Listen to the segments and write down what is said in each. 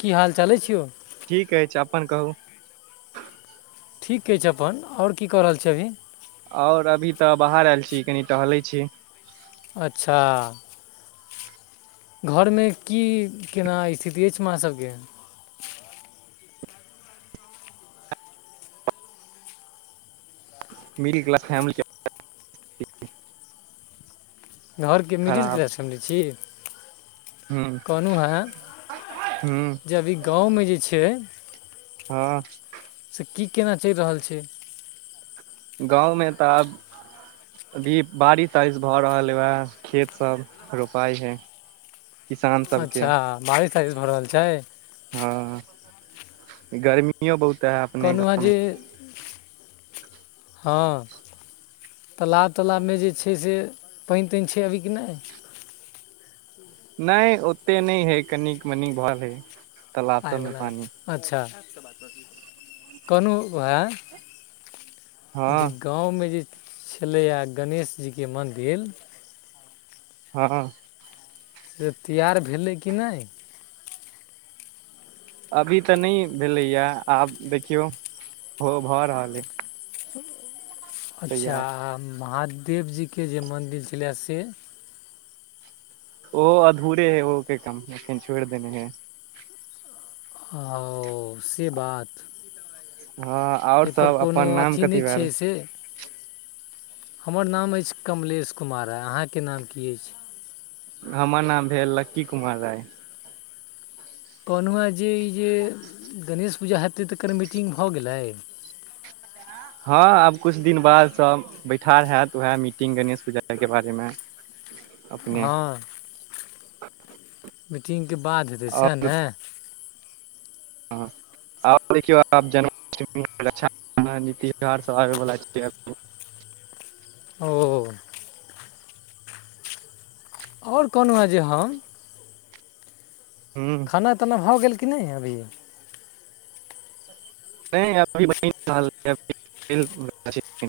की हाल चाल अइछ यौ? किकहै छियै, अपन कहू? ठीक अछि अपन, आओर की कऽ रहल छी अभी? आओर अभी तऽ, बाहर आयल छी, कनी टहलैत छी। अच्छा! घरमे की -केना स्थिति अछि, माँ सबके? मिडिल क्लास फैमिली के [unintelligible] घरके मिडिल खराब क्लास फैमिली छी। हूँ कहलहुँ हेँ, हूँ जे अभी गाँवमे जे छै। हँ। से की केना चलि रहल छै? गाँवमे तऽ आब अभी बारिश- तारिश भऽ रहल है, वैह खेत सब रोपाइ है। किसान सबके अच्छा! बारिश- तारिश भऽ रहल छै। हँ, गर्मी गर्मीयो बहुत है। अपने कहलहु हँ गाँव मे जे, हँ। तालाब तालाबमे जे छै से, पानि -तानि छै अभी कि नहि? नहि ओते नहि है, कनिक मनी भर हय। पइवला अच्छा! कोनू वए हँ [inaudible] गाँवमे जे छलैए गणेश जीके मन्दिर! हँ-हँ। से तैआर भेलै कि नहि? अभी तऽ नहि भेलैए, आब देखियौ हो भऽ रहल अइ। अच्छा! तैयार महादेव जीके जे मन्दिर छलै से? ओ अधूरे है, ओ के काम छोड़ देने है। ओ से बात! हँ आओर एहिपर सब कोनो अपन नाम अथी कथी नहि भेल छै, से। हमर नाम अछि कमलेश कुमार, अहाँके नाम की अछि? [inaudible] हमर नाम भेल लक्की कुमार राय। कहलहुँ हँ जे ई जे गणेश पूजा हेतै, तऽकर मीटिंग भऽ गेलै? हँ आब किछु दिन बाद सब बैठार होैत, उएह मीटिंग गणेश पूजाके बारेमे। अप अपने! हँ मीटिंग के बाद हेतै, सएह ने। हँ। आब देखियौ, आब जन्माष्टमीा, रक्षाबंधनआबैवला छैभ [unintelligible] ओ। आओर कहलहुँ हेँ जे हम। हू। खेनाई -तेनाई भऽ गेल कि नहि अभिय? नहि अभी बईन रहलै या, बनै बला छै।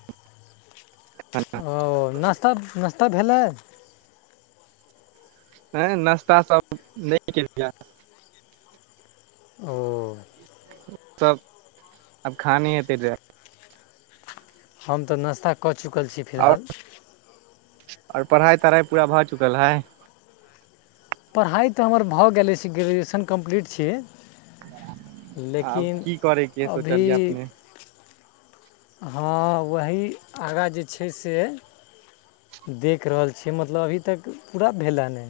एखन। ओ नश्ता नश्ता भेलै? नई नाश्ता सब नहि केलियै या। ओ। सब अब खाने हेएत। हम तऽ नाश्ता कऽ चुकल छी। आओर फिलहाल आओर पढ़ाइ -तढ़ाइ पूरा भऽ चुकल हइ? पढ़ाइ तऽ हमर भऽ गेल अछी, ग्रेजुएशन कम्प्लीट छी। आब लेकिन की करयके अभी सोचलियै अपने हँ, वही आगाँ जे छै से देख रहल छियै, मतलब अभी तक पूरा भेलै है।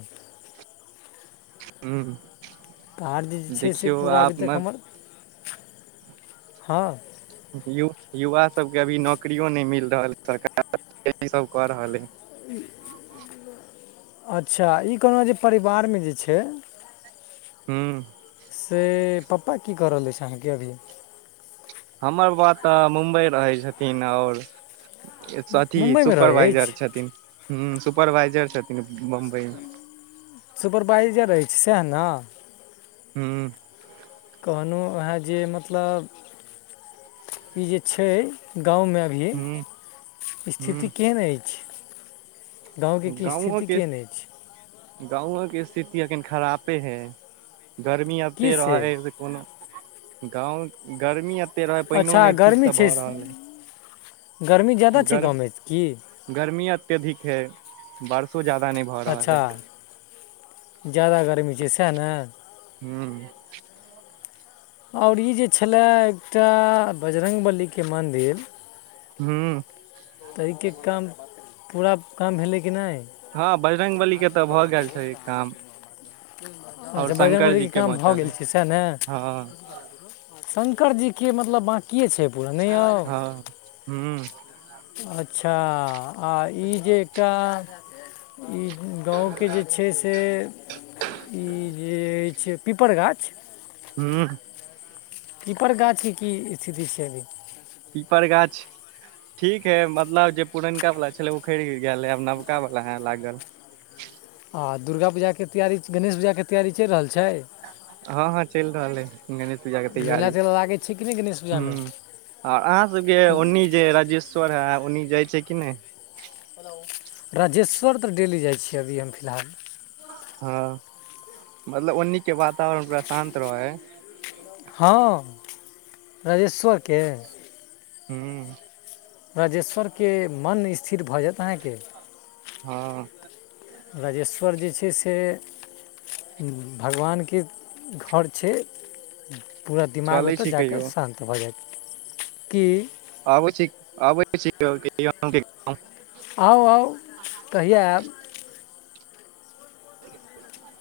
ह्म। तऽ जे जे छै से, पूरा अभी तक हमर हँ। युवा सबके अभी नौकरियो नहि मिल रहल, सरकार कि सब कऽ रहल हइ। अच्छा! ई कहलहुँ हँ जे परिवारमे जे छै। हँ। से पप्पा की क रहल अछि छै, अहाँके अभी? हमर बाबा तऽ मुम्बइ रहै छथिन, आओर अथी मुम्बइमे रहै सुपरवाइजर अछि छथिन, ह सुपरवाइजर छथिन बम्बई मे। सुपरवाइजर रहैत छै सएह ने। हू। कहलौ ह जे, मतलब ई जे छई गांव मे। हूँ अी स्थिति हूँ केहन अछि? गाँवके की स्थिति गाँवकके केहन अछि गाँवके स्थिति अखन खरापे हइ। गर्मी एते रहै हइ, से कोनो गाँव गर्मी रह पाईनो अच्छा नहि ठीक गर्मी से छै भऽ रहल है। गर्मी ज्यादा छै गाँवमे की? गर्मी अत्यधिक है, बर अच्छा! जादा गर्मी छै, सएह ने। हू। आओर ई जे छलै, एकटा बजरङ्गबलीके मन्दिर! हू। तऽ एहिके काम पूरा काम भेलै कि नहि? हँ बजरङ्ंग बली के तऽ भऽ गेल छै काम। और अच्छा! शंकर जी बजरङ्गलीके के काम भऽ बचल गेल है छै, सएह ने। हँ शङ्करजीके मतलब बाँकिए छै पूरा नहि आउ? हँ हूँ अच्छा! आ ई जे एकटा ई गाँवके जे छै से ई जे अछि पीपर गाछ। हू। पीपड़ गाछ के की स्थिति छै अभी? पीपर गाछ! ठीक है, मतलब जे पुरनका वाला छले उखैड़ गेल है, आब नबका वाला है लागल। आ दुर्गा पूजाके तैयारी, गणेश पूजाके तैयारी चलि रहल छै। हँ- हँ, चलि रहल है गणेश पूजाके मेला तैयारी। तेला लागै छै कि नहि गणेश पूजामे ह आर अहाँ सबके ओन्नी जे, राजेश्वर है ओन्नी जाइ छै कि नहि। राजेश्वर तऽ डेली जाइ छियै अभी हम फिलहाल। हँ मतलब ओन्नी के वातावरण पूरा शान्त रहै है। हँ, राजेश्वर के। हूँ। राजेश्वर के मन स्थिर भऽ जायत अहाँके। हँऽ। राजेश्वर जे छै से भगवान के घर छै। पूरा दिमाग चलै ओतऽ छी जाकऽ कहियो शान्त भऽ जायत, किऽ। आबै छी आबै छी [unintelligible] आउ! आउ! कहिया आएब?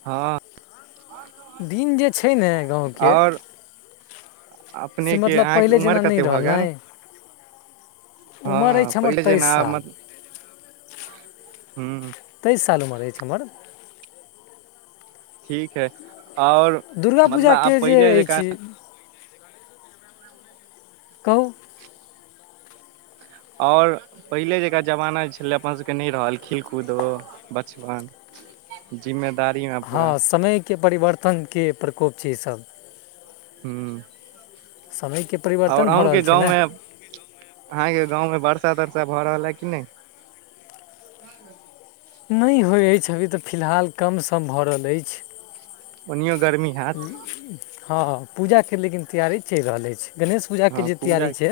हँऽ, दिन जे छै ने गाँवके आओर। से अपनेके मतलब अहाँके पहिले उमर जेना नहि कते भऽ रहल ने गेल [inaudible] उमर हँ अछि हमर पहिले तेइस जेना आब साल। मत हूँ [inaudible] तेइस साल उमर अछि हमर। [inaudible] ठीक हइ, आओर दुर्गा मतलब आब पूजाके जे पहिले जेका अछि कहु। आओर पहिले जकाँ जमाना जे छलै, अपन सबके नहि रहल खेलकूदो। बचपन। जिम्मेदारीयाँ। हँ समय के परिवर्तन के प्रकोप छै ई सभ। हूँ। समय के। और अहूँके गाँवमे, अहाँके गाँवमे वर्षा तरसा भऽ रहल ऐ कि नहि? नहि होइ अछि, अभी तऽ फिलहाल कम- सम भऽ रहल अछि। ओनियो गर्मी हैत हँ, पूजाके लेकिन तैयारी चैल रहल अछि, गणेश पूजाके हँ जे तैयारी पूजा छै,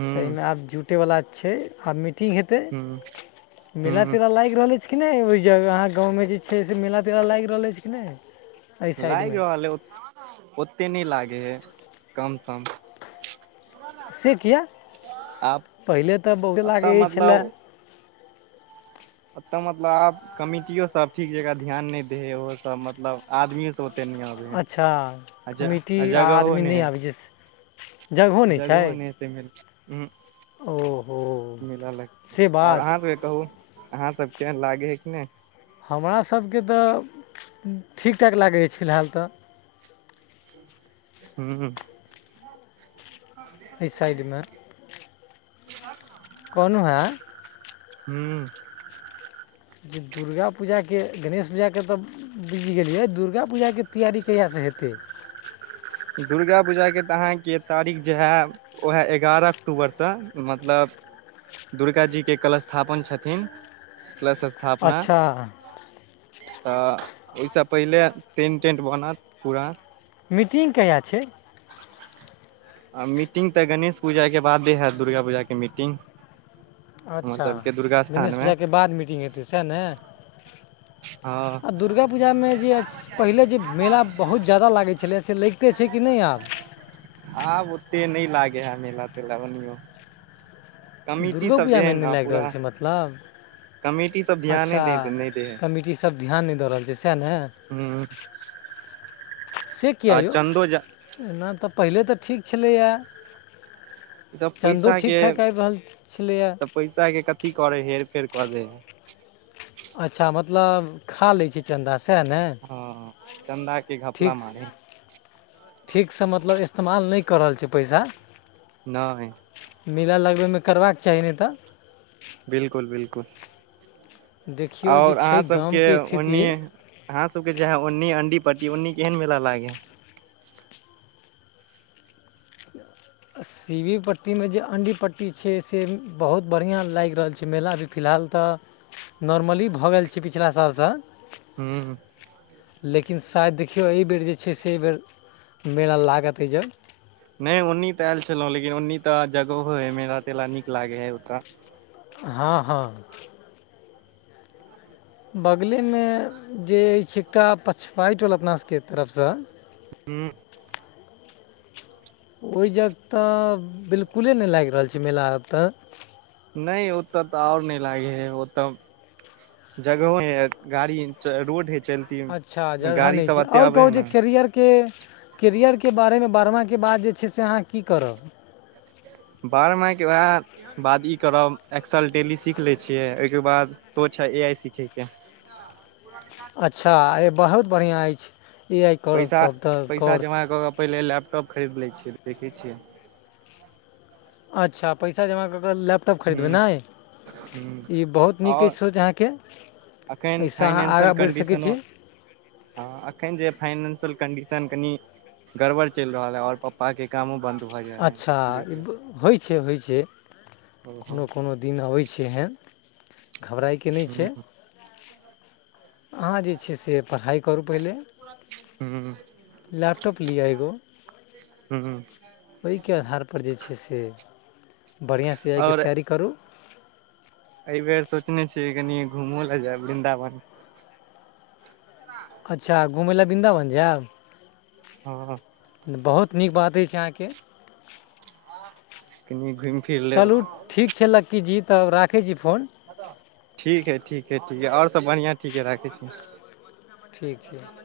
हूँ तऽहिमे आब जुटैवला छै, अखन मीटिंग हे तै, हूँ मेला हूँ -तेला लाइग लाग रहल अछि कि नहि, ओ जगह अहाँ गाँंअमे जे छै से मेला -तेला लागि रहल अछि कि नहि? एहि लागि साइडमे रहल ऐ, ओ ओते नहि लागै हइ, कम -सम। से किया आब पहिले तऽ बहुते अतऽ लागै छलै मतलब अतऽ मतलब आब कमिटियो सब ठीक जका ध्यान नहि दै है, ओहो सब मतलब आदमीयो सब ते नहि आबे है, अच्छा कमिटी आ जगहो आदमी नहि है। आबै छै जगहो नहि हतै, मे ओहो मेला लगतै से और बात अहाँ कहू अहाँ सब केहन लागे है कि नहि? हमरा सबभके तऽ ठीक- ठाक लागै छलै फिलहाल तऽ। हूं। अ [unintelligible] एहि साइडमे। त [unintelligible] कहनो है। हूँ। जे दुर्गा पूजाके, गणेश पूजाके तऽ। बुझी गेलियै, दुर्गा पूजाके तैयरी कहिआँ से हेतै। दुर्गा पूजाके तऽ अहाँके तारीख जे हैव। [inaudible] ओएह एगारह अक्टूबर सँ, मतलब दुर्गा जीके कलश स्थापन छथिन, कलश स्थापना। अच्छा तऽ ओहि सँ पहिले, टेंट-टेंट बनत पूरा। मीटिंग कहिया छै? आ मीटिंग तऽ गणेश पूजाके बादे हैत, दुर्गा पूजाके मीटिंग। हमर अच्छा सबके दुर्गा स्थान गणेश मे जााकके बाद मीटिंग हेतै सएह ने। हँ। आ दुर्गा पूजामे जे अछि। पहिले जे मेला बहुत जाादा लागै छलै, से लगिते छै कि नहि आब? आब ओते नई लागे है मेला -तेला ओनियौ। दुगो पुजा मे नई ने लाइग रहल पूरा छै मतलब, कमेटी सब ध्याने अच्छा! दे नहि दे है मि ईी सब ध्यान नहि दऽ रहल छै, सएह ने। हू। से किआ यौ? चन्दो जा एना तऽ पहिले तऽ ठीक छलैया। सब चदो पैसा ठीक के -ठाक आबि रहल छलैए। तऽ पैसा के कथी करै हइ, हेर -फेर कऽ देै हइ। अच्छा! मतलब खा लै छै, चन्दा सएह ने। हँ, चन्दाक की घपला ठीक मारी ठीकसँ मतलब इस्तेमाल नहि कऽ रहल छ पैसा। नहि। मेला लगबैमे करबाक चाही नहि तऽ। बिल्कुल! बिल्कुल! देखियौ जे आओर छै अहाँसभके गामके स्थिति ओनी अहाँ सबके जे है ओन्नी अंडी पटी न्नी केहन मेला लागे है [unintelligible] सीवी पट्टीमे जे, अणडी पट्टी छै से बहुत बढ़िआँ लागि रहल छै मेला, अभी फिलहाल तऽ नॉर्मली भऽ गेल छै पिछिला सालसँ। हू। लेकिन शायद देखियौ, एहिबेर जे छै से एहिबर मेला लागत एहि ज नहि ओन्नी तऽ आयल छलहुँ, लेकिन ओन्नी तऽ जगहो हय, मेला- तेला नीक लागे हय ओतऽ। हँ- हँ। बगलेमे जे अछि एकटा पछबाय टोल अपना सबके तरफसँ ह। ओहि जग तऽ 'बिलकुले' नहि लागि रहल छै मेला आब तऽ? नहि यो, ओतऽ तऽ आओर नहि लागै हय ओतऽ जगहहों है गाड़ी रोड है चल अच्छा! जगह नहि छै, आओर कहू जे कैरियर के कैरियरके बारेमे बढ़बाकाके बाद जे छै से अहाँ की करब? बारह मा के बाद बाद ई करब, एक्साल डेली सीख ले छियै, ओहिके बाद सोच है ए आइ सीखय के। अच्छा! ई बहुत बढ़िआँ अछि। ए आइ करब पैसा तब तऽ पैसा कोर्स जमा कऽ कऽ पहिले लैपटॉप खरीद लै छियैऽ, देखै छियै। अच्छा! पैसा जमा कर के लेप टाँप ह खरीदबै ने, ह ई बहुत नीक आओर अछि सोच अहाँके! एखन एहिसँ अहाँ आगाँ बढ़ि सकै छी। ह अखन जे फाइनेंशियल कंडीशन कनी गड़बड़ चलि रहल है। और प पापाके कामो बन्द भऽ जाइ है, अच्छा ई देखियो। होइ छै, होइ छै, कोनो- कोनो दिन अबै छै एहन। घबराइके नहि छै। अहाँ जे छै से, पढ़ाइ करू पहिले। ह लैपटॉप लिअ एगो। हू। ओहिके आधारपर जे छै से, बढ़िआँसँ आइके तैयारी करू। एहि बेर सोचने छियै, कनिय घूमो लए जायब वृन्दावन। अच्छा! घुमै लए बृन्दावन जायब? हँ। बहुत नीक बात अछि अहाँके। [unintelligible] कनी घुइम चलू ठीक छै लक्कीजी! तब राखै छी फोन। ठीक हइ, ठीक हइ, ठीक हइ, आओर सभ बढ़िआँ ठीक हइ, राखै छी। ठीक छै।